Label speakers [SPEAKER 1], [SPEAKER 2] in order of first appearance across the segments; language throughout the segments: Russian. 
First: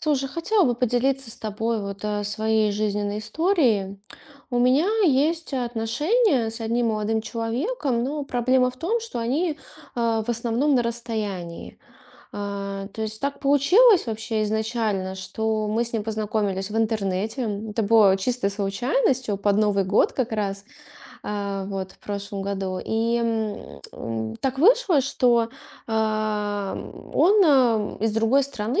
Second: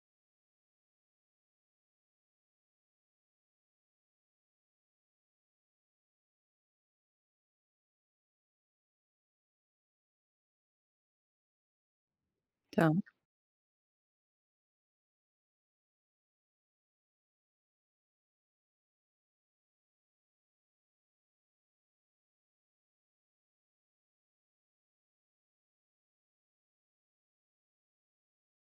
[SPEAKER 1] Слушай, хотела бы поделиться с тобой вот своей жизненной историей. У меня есть отношения с одним молодым человеком, но проблема в том, что они в основном на расстоянии.
[SPEAKER 2] Так,
[SPEAKER 1] То есть так получилось вообще изначально, что мы с ним познакомились в интернете. Это было чистой случайностью под Новый год как раз, вот в прошлом году. И так вышло, что а, он из другой страны,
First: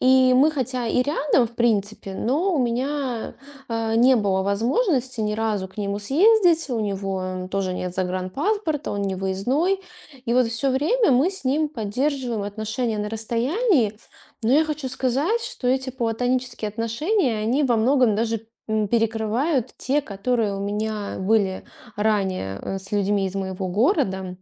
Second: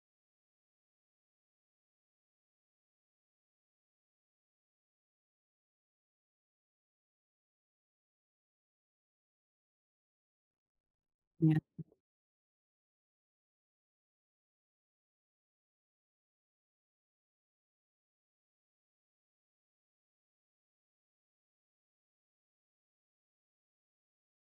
[SPEAKER 1] и мы хотя и рядом, в принципе, но у меня не было возможности ни разу к нему съездить. У него тоже нет загранпаспорта, он не выездной. И вот все время мы с ним
[SPEAKER 2] понятно.
[SPEAKER 1] поддерживаем отношения на расстоянии. Но я хочу сказать, что эти платонические отношения, они во многом даже перекрывают те, которые у меня были ранее с людьми из моего города.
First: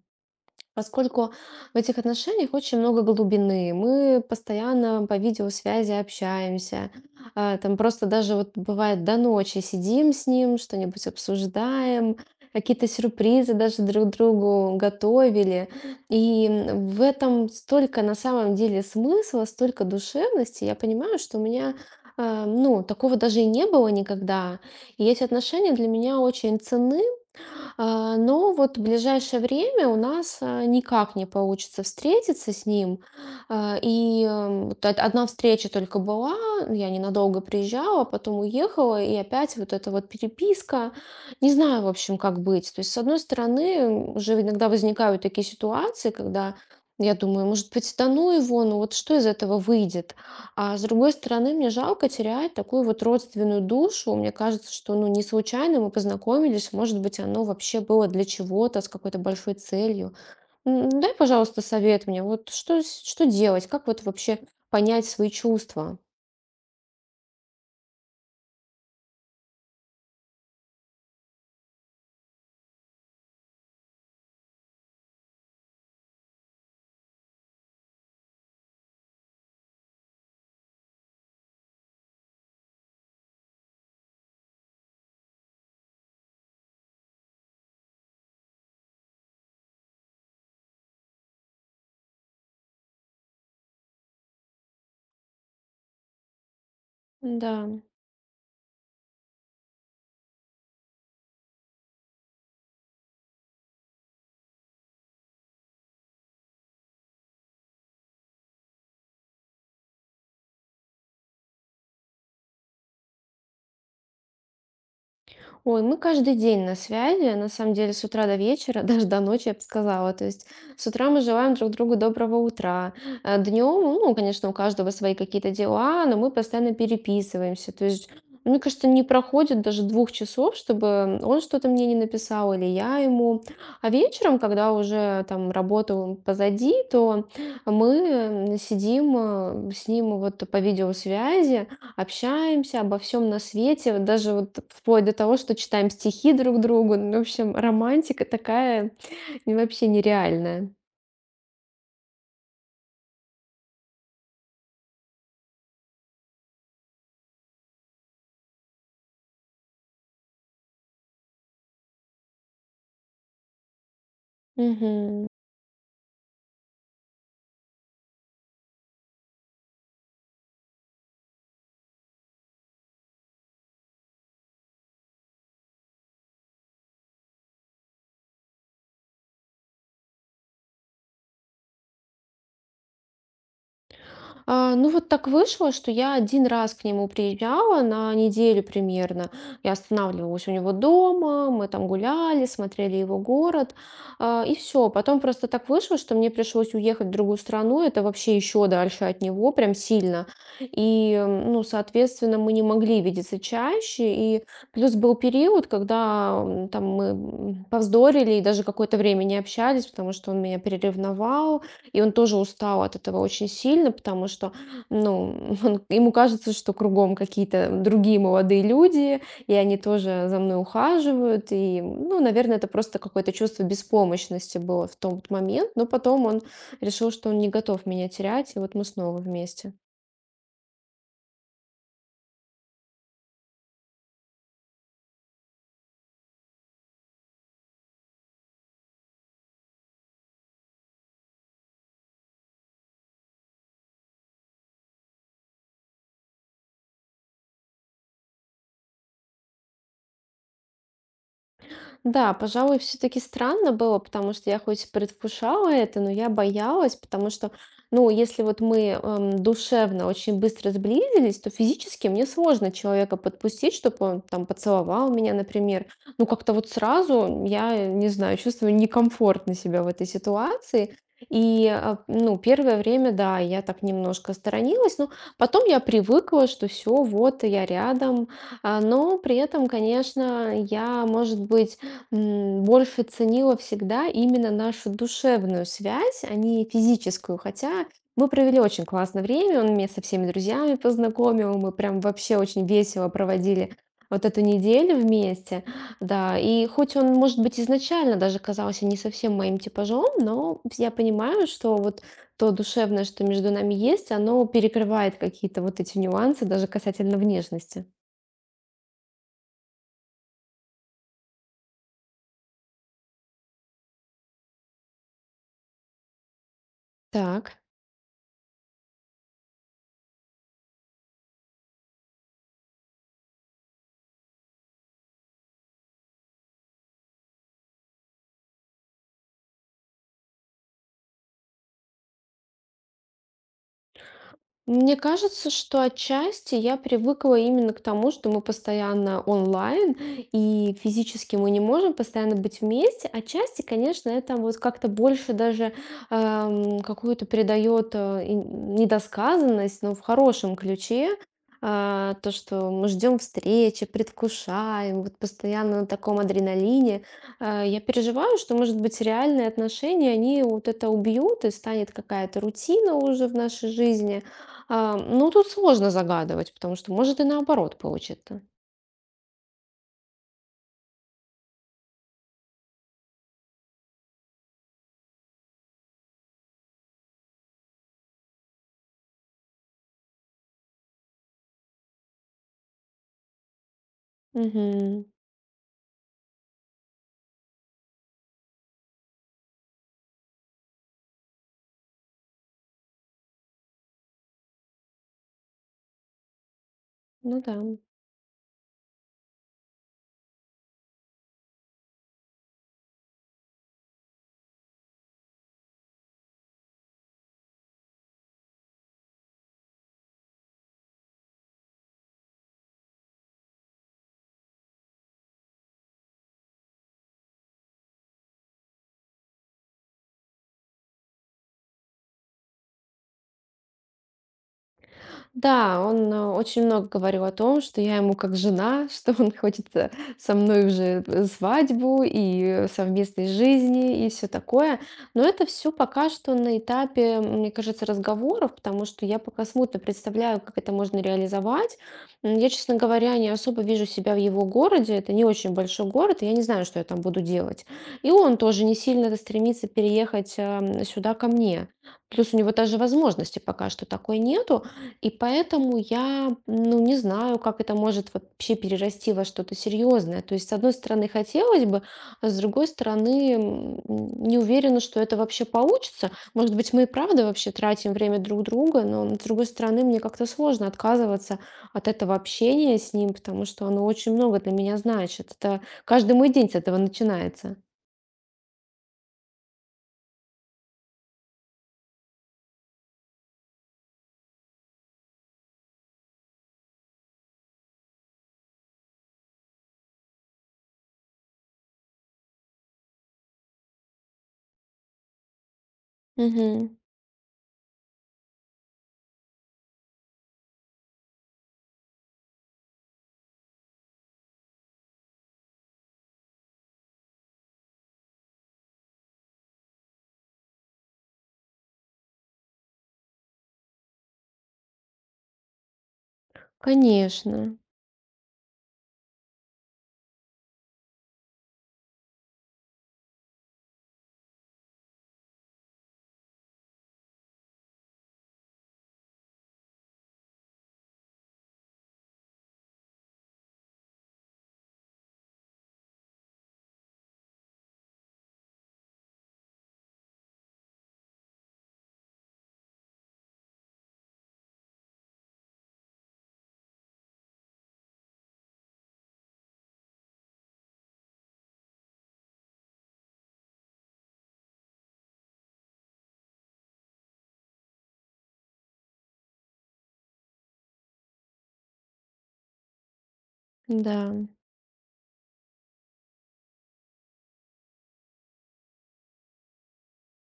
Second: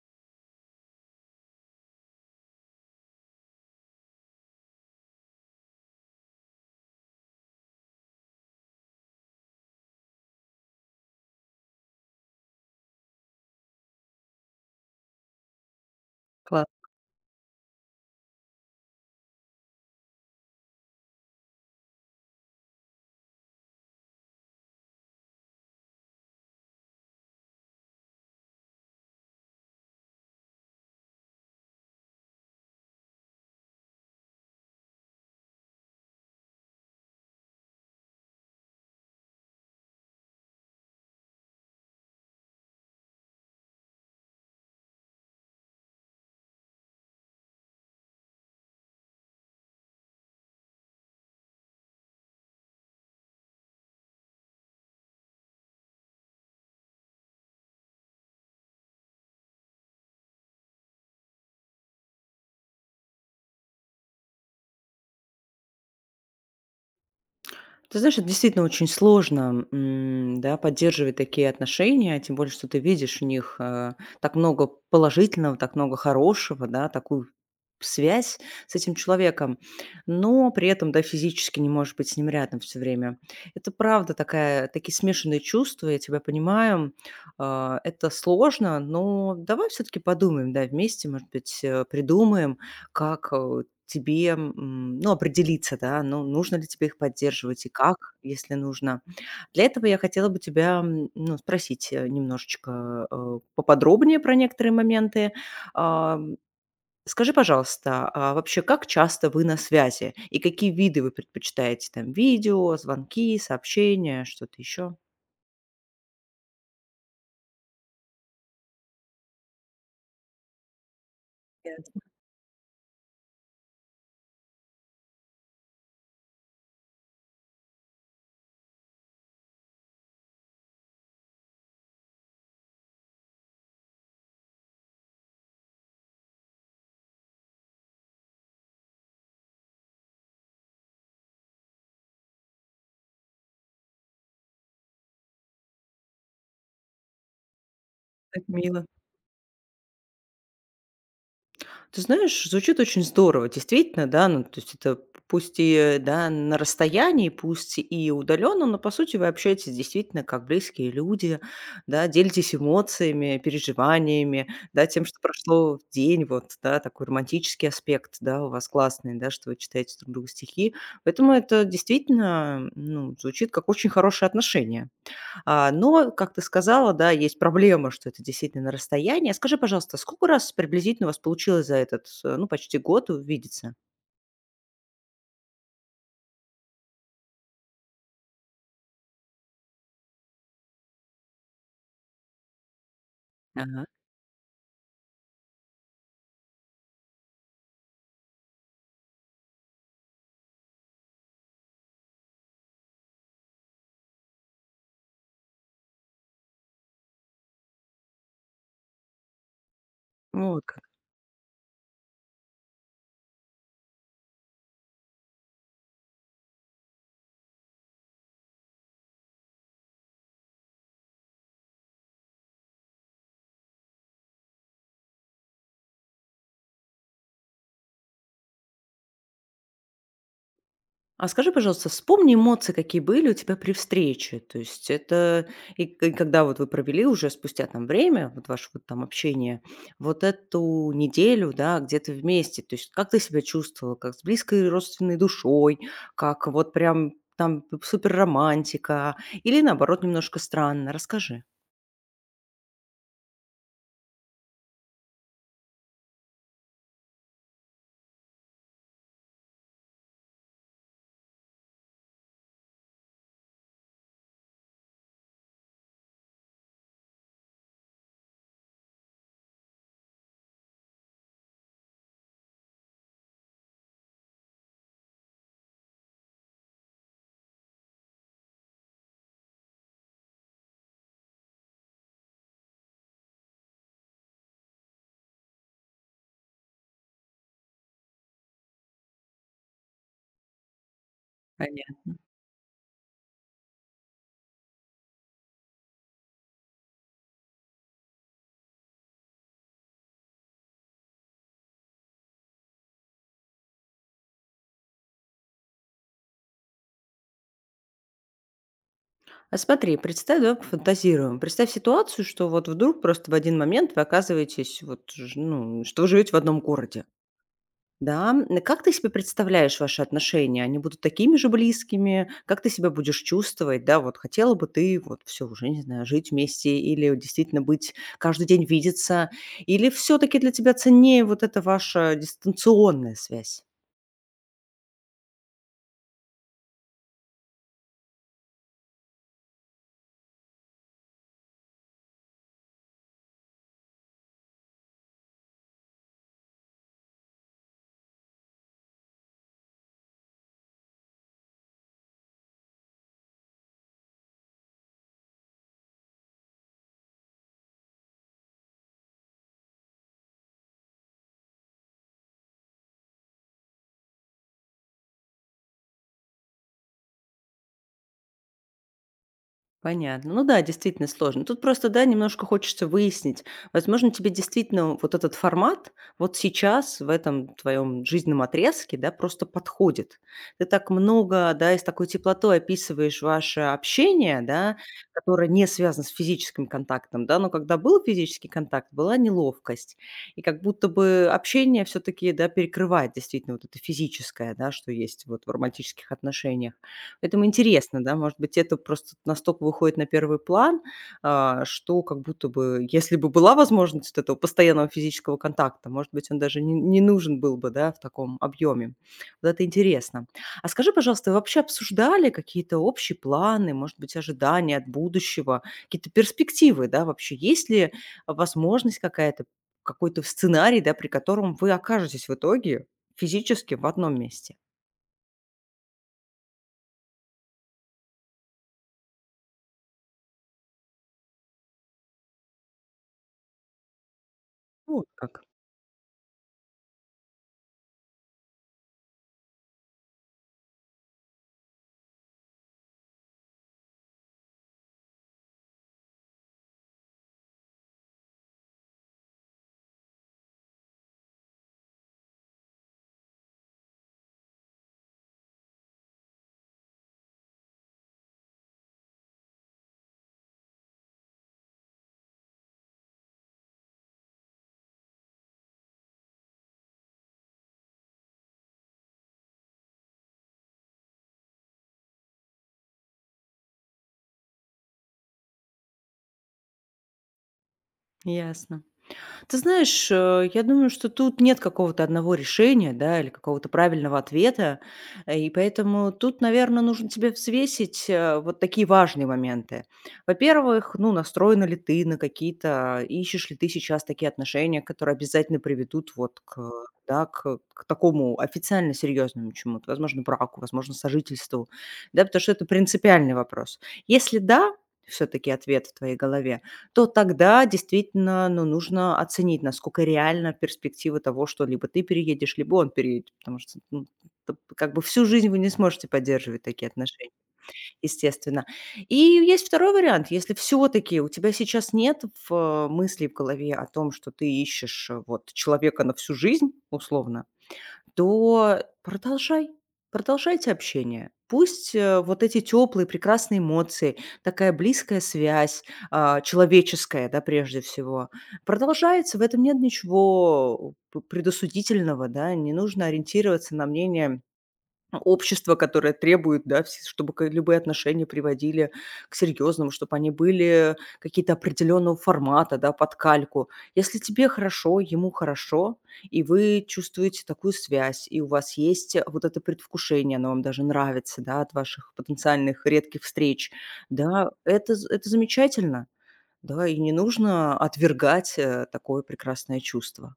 [SPEAKER 1] Поскольку в этих отношениях очень много глубины, мы постоянно по видеосвязи общаемся. Там просто даже вот бывает до ночи сидим с ним, что-нибудь обсуждаем, какие-то сюрпризы даже друг другу готовили. И
[SPEAKER 2] Класс.
[SPEAKER 1] в этом столько на самом деле смысла, столько душевности. Я понимаю, что у меня ну, такого даже и не было никогда. И эти отношения для меня очень ценны. Но вот в ближайшее время у нас никак не получится встретиться с ним. И вот одна встреча только была, я ненадолго приезжала, потом уехала, и опять вот эта вот переписка. Не знаю, в общем, как быть. То есть, с одной стороны, уже иногда возникают такие ситуации, когда я думаю, может быть, да ну его, ну вот что из этого выйдет? А с другой стороны, мне жалко терять такую вот родственную душу. Мне кажется, что, ну, не случайно мы познакомились. Может быть, оно вообще было для чего-то, с какой-то большой целью. Ну, дай, пожалуйста, совет мне. Вот что, что делать? Как вот вообще понять свои чувства?
[SPEAKER 2] Ты знаешь, это действительно очень сложно, да, поддерживать такие отношения, тем более, что ты видишь в них, так много положительного, так много хорошего, да, такую связь с этим человеком, но при этом, да, физически не можешь быть с ним рядом все время. Это правда такая такие смешанные чувства, я тебя понимаю. Это сложно, но давай все таки подумаем, да, вместе, может быть, придумаем, как, тебе, ну, определиться, да, ну, нужно ли тебе их
[SPEAKER 1] Да.
[SPEAKER 2] поддерживать и как, если нужно. Для этого я хотела бы тебя, ну, спросить немножечко поподробнее про некоторые моменты. А, м, Скажи, пожалуйста, а вообще как часто вы на связи и какие виды вы предпочитаете? Там видео, звонки, сообщения, что-то еще?
[SPEAKER 1] Ой, мы каждый день на связи, на самом деле, с утра до вечера, даже до ночи, я бы сказала. То есть с утра мы желаем друг другу
[SPEAKER 2] Ясно,
[SPEAKER 1] доброго утра. Днем, ну, конечно, у каждого свои какие-то дела, но мы постоянно переписываемся. То есть, мне кажется, не проходит даже двух часов, чтобы он что-то мне не написал или я ему. А вечером, когда уже там работу позади, то мы сидим с ним вот по видеосвязи. Общаемся обо всем на свете, вот даже вот вплоть до того, что читаем стихи друг другу. Ну, в общем, романтика
[SPEAKER 2] как мило.
[SPEAKER 1] такая, и вообще нереальная.
[SPEAKER 2] Ты знаешь, звучит очень здорово, действительно, да, ну, то есть это пусть и, да, на расстоянии, пусть и удаленно, но по сути вы общаетесь действительно как близкие люди, да, делитесь эмоциями, переживаниями, да, тем, что
[SPEAKER 1] Мгм.
[SPEAKER 2] прошло в день, вот, да, такой романтический аспект, да, у вас классный, да, что вы читаете друг другу стихи, поэтому это действительно, ну, звучит как очень хорошее отношение. Но, как ты сказала, да, есть проблема, что это действительно на расстоянии. А скажи, пожалуйста, сколько раз приблизительно у вас получилось за этот, ну, почти год увидеться?
[SPEAKER 1] Ну вот так вышло, что я один раз к нему приезжала на неделю примерно. Я останавливалась у него дома, мы там гуляли, смотрели его город,
[SPEAKER 2] Ага.
[SPEAKER 1] и все. Потом просто так вышло, что мне пришлось уехать в другую страну. Это вообще еще дальше от него, прям сильно. И, ну, соответственно, мы не могли видеться чаще. И плюс был период, когда, там мы, повздорили и даже какое-то время не общались, потому что он меня
[SPEAKER 2] Вот.
[SPEAKER 1] переревновал. И он тоже устал от этого очень сильно, потому что, ну, ему кажется, что кругом какие-то другие молодые люди, и они тоже за мной ухаживают. И, ну, наверное, это просто какое-то чувство беспомощности было в тот момент. Но потом он решил, что он не готов меня терять, и вот мы снова вместе.
[SPEAKER 2] А скажи, пожалуйста, вспомни эмоции, какие были у тебя при встрече. То есть это и к и когда вот вы провели уже спустя там время, вот ваше вот там общение, вот эту неделю, да, где-то вместе. То есть как ты себя чувствовала, как с близкой родственной душой, как вот прям там супер романтика или наоборот немножко странно. Расскажи.
[SPEAKER 1] Да, пожалуй, все-таки странно было, потому что я хоть и предвкушала это, но я боялась, потому что, ну, если вот мы душевно очень быстро сблизились, то физически мне сложно человека подпустить, чтобы он там поцеловал меня, например. Ну, как-то вот сразу, я не знаю, чувствую некомфортно себя в этой ситуации. И, ну, первое время, да, я так немножко сторонилась, но потом я привыкла, что все, вот я рядом. Но при этом, конечно, я, может быть, больше ценила всегда именно нашу душевную связь, а не физическую. Хотя мы провели очень классное время, он меня со всеми друзьями познакомил, мы прям
[SPEAKER 2] Понятно.
[SPEAKER 1] вообще очень весело проводили вот эту неделю вместе. Да, и хоть он, может быть, изначально даже казался не совсем моим типажом, но я понимаю, что вот то душевное, что между нами есть, оно перекрывает какие-то вот эти нюансы даже касательно внешности.
[SPEAKER 2] А смотри, представь, давай пофантазируем. Представь ситуацию, что вот вдруг просто в один момент вы оказываетесь, вот, ну, что вы живете в одном городе.
[SPEAKER 1] Так.
[SPEAKER 2] Да, как ты себе представляешь ваши отношения? Они будут такими же близкими? Как ты себя будешь чувствовать? Да, вот хотела бы ты вот все уже, не знаю, жить вместе или вот действительно быть каждый день видеться? Или все таки для тебя ценнее вот эта ваша дистанционная связь?
[SPEAKER 1] Мне кажется, что отчасти я привыкла именно к тому, что мы постоянно онлайн, и физически мы не можем постоянно быть вместе. Отчасти, конечно, это вот как-то больше даже какую-то придает и недосказанность, но в хорошем ключе. То, что мы ждем встречи, предвкушаем, вот постоянно на таком адреналине. Я переживаю, что, может быть, реальные отношения, они вот это убьют, и станет какая-то рутина уже в нашей жизни. Ну, тут сложно загадывать, потому что может и наоборот получится.
[SPEAKER 2] Понятно. Ну да, действительно сложно. Тут просто, да, немножко хочется выяснить. Возможно, тебе действительно вот этот формат вот сейчас в этом твоем жизненном отрезке, да, просто подходит. Ты так много, да, и с такой теплотой описываешь ваше общение, да,
[SPEAKER 1] Мгм.
[SPEAKER 2] которое не связано с физическим контактом, да, но когда был физический контакт, была неловкость. И как будто бы общение все-таки, да, перекрывает действительно вот это физическое, да, что есть вот в романтических отношениях.
[SPEAKER 1] Ну
[SPEAKER 2] Поэтому
[SPEAKER 1] да.
[SPEAKER 2] интересно, да, может быть, это просто настолько выходит на первый план, что как будто бы, если бы была возможность вот этого постоянного физического контакта, может быть, он даже не нужен был бы, да, в таком объеме. Вот это интересно. А скажи, пожалуйста, вы вообще обсуждали какие-то общие планы, может быть, ожидания от будущего, какие-то перспективы, да, вообще? Есть ли возможность какая-то, какой-то сценарий, да, при котором вы окажетесь в итоге физически в одном месте?
[SPEAKER 1] Да, он очень много говорил о том, что я ему как жена, что он хочет со мной уже свадьбу и совместной жизни и все такое.
[SPEAKER 2] Вот
[SPEAKER 1] Но
[SPEAKER 2] как.
[SPEAKER 1] это все пока что на этапе, мне кажется, разговоров, потому что я пока смутно представляю, как это можно реализовать. Я, честно говоря, не особо вижу себя в его городе. Это не очень большой город, и я не знаю, что я там буду делать. И он тоже не сильно стремится переехать сюда ко мне. Плюс у него даже возможности пока что такой нету. И поэтому я, ну, не знаю, как это может вообще перерасти во что-то серьезное. То есть, с одной стороны, хотелось бы, а с другой стороны, не уверена, что это вообще получится. Может быть, мы и правда вообще тратим время друг друга, но, с другой стороны, мне как-то сложно отказываться от этого общения с ним, потому что оно очень много для меня значит. Это каждый мой день с этого начинается.
[SPEAKER 2] Ясно. Ты знаешь, я думаю, что тут нет какого-то одного решения, да, или какого-то правильного ответа. И поэтому тут, наверное, нужно тебе взвесить вот такие важные моменты. Во-первых, ну, настроена ли ты на какие-то, ищешь ли ты сейчас такие отношения, которые обязательно приведут вот к,
[SPEAKER 1] Мгм.
[SPEAKER 2] да, к такому официально серьезному чему-то, возможно, браку, возможно, сожительству, да, потому что это принципиальный вопрос. Если да, все-таки ответ в твоей голове, то тогда действительно, ну, нужно оценить, насколько реально перспектива того, что либо ты переедешь, либо он переедет. Потому что, ну, т как бы всю жизнь вы не сможете поддерживать такие отношения,
[SPEAKER 1] Конечно,
[SPEAKER 2] естественно. И есть второй вариант. Если все таки у тебя сейчас нет в голове о том, что ты ищешь, вот человека на всю жизнь условно, то продолжай. Продолжайте общение. Пусть вот эти теплые, прекрасные эмоции, такая близкая связь, а, человеческая, да, прежде всего, продолжается. В этом нет ничего предосудительного, да, не нужно ориентироваться на мнение общество, которое требует, да, вс чтобы к любые отношения приводили к серьезному, чтобы они были какие-то определенного формата, да, под кальку. Если тебе хорошо, ему хорошо, и вы чувствуете такую связь, и у вас есть вот это предвкушение, оно вам даже нравится, да, от ваших потенциальных редких встреч,
[SPEAKER 1] да.
[SPEAKER 2] да, это замечательно. Да, и не нужно отвергать, такое прекрасное чувство.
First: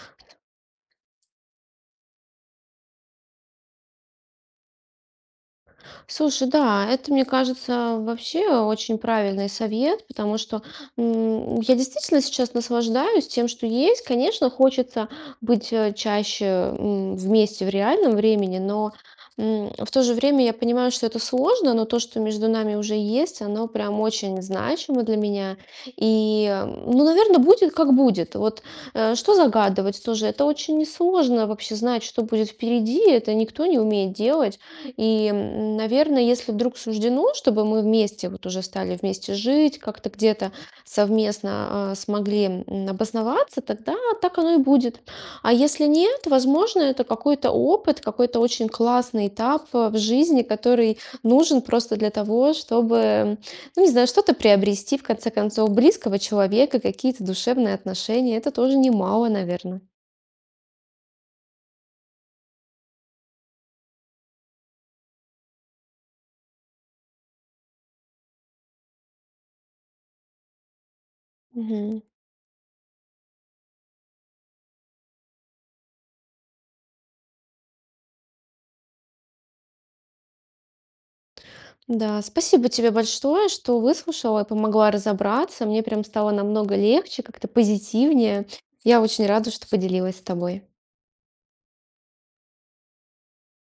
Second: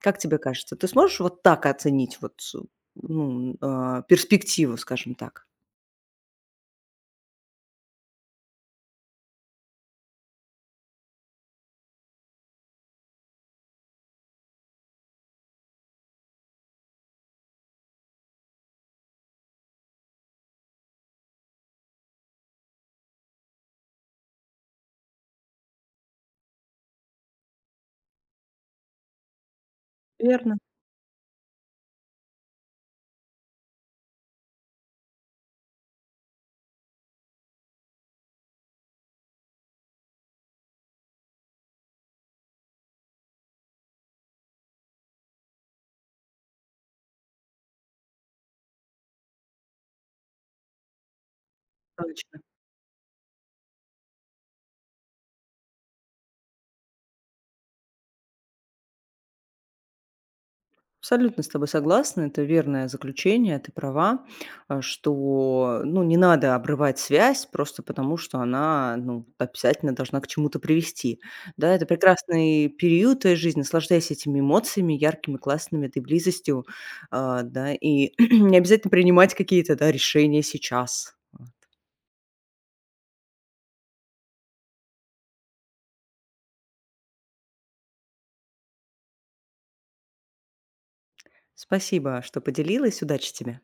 [SPEAKER 2] Как тебе кажется, ты сможешь вот так оценить вот, с ну, перспективу, скажем так?
[SPEAKER 1] Слушай, да, это, мне кажется, вообще очень правильный совет, потому что я действительно сейчас наслаждаюсь тем, что есть. Конечно, хочется быть чаще вместе в реальном времени, но в то же время я понимаю, что это сложно, но то, что между нами уже есть, оно прям очень значимо для меня. И, ну, наверное, будет как будет. Вот что загадывать тоже? Это
[SPEAKER 2] Верно,
[SPEAKER 1] очень несложно вообще знать, что будет впереди. Это никто не умеет делать. И, наверное, если вдруг суждено, чтобы мы вместе вот уже стали вместе жить, как-то где-то совместно смогли обосноваться, тогда так оно и будет. А если нет, возможно, это какой-то опыт, какой-то очень классный этап в жизни, который нужен просто для
[SPEAKER 2] точно.
[SPEAKER 1] того, чтобы, ну, не знаю, что-то приобрести, в конце концов, близкого человека, какие-то душевные отношения. Это тоже немало, наверное.
[SPEAKER 2] Абсолютно с тобой согласна. Это верное заключение. Ты права, что, ну, не надо обрывать связь просто потому, что она, ну, обязательно должна к чему-то привести. Да, это прекрасный период твоей жизни. Наслаждайся этими эмоциями, яркими, классными, этой близостью. Да, и не обязательно принимать какие-то, да, решения сейчас. А.
[SPEAKER 1] Да, спасибо тебе большое, что выслушала и помогла разобраться. Мне прям стало намного легче, как-то позитивнее. Я очень рада, что поделилась с тобой.
[SPEAKER 2] Спасибо, что поделилась. Удачи тебе.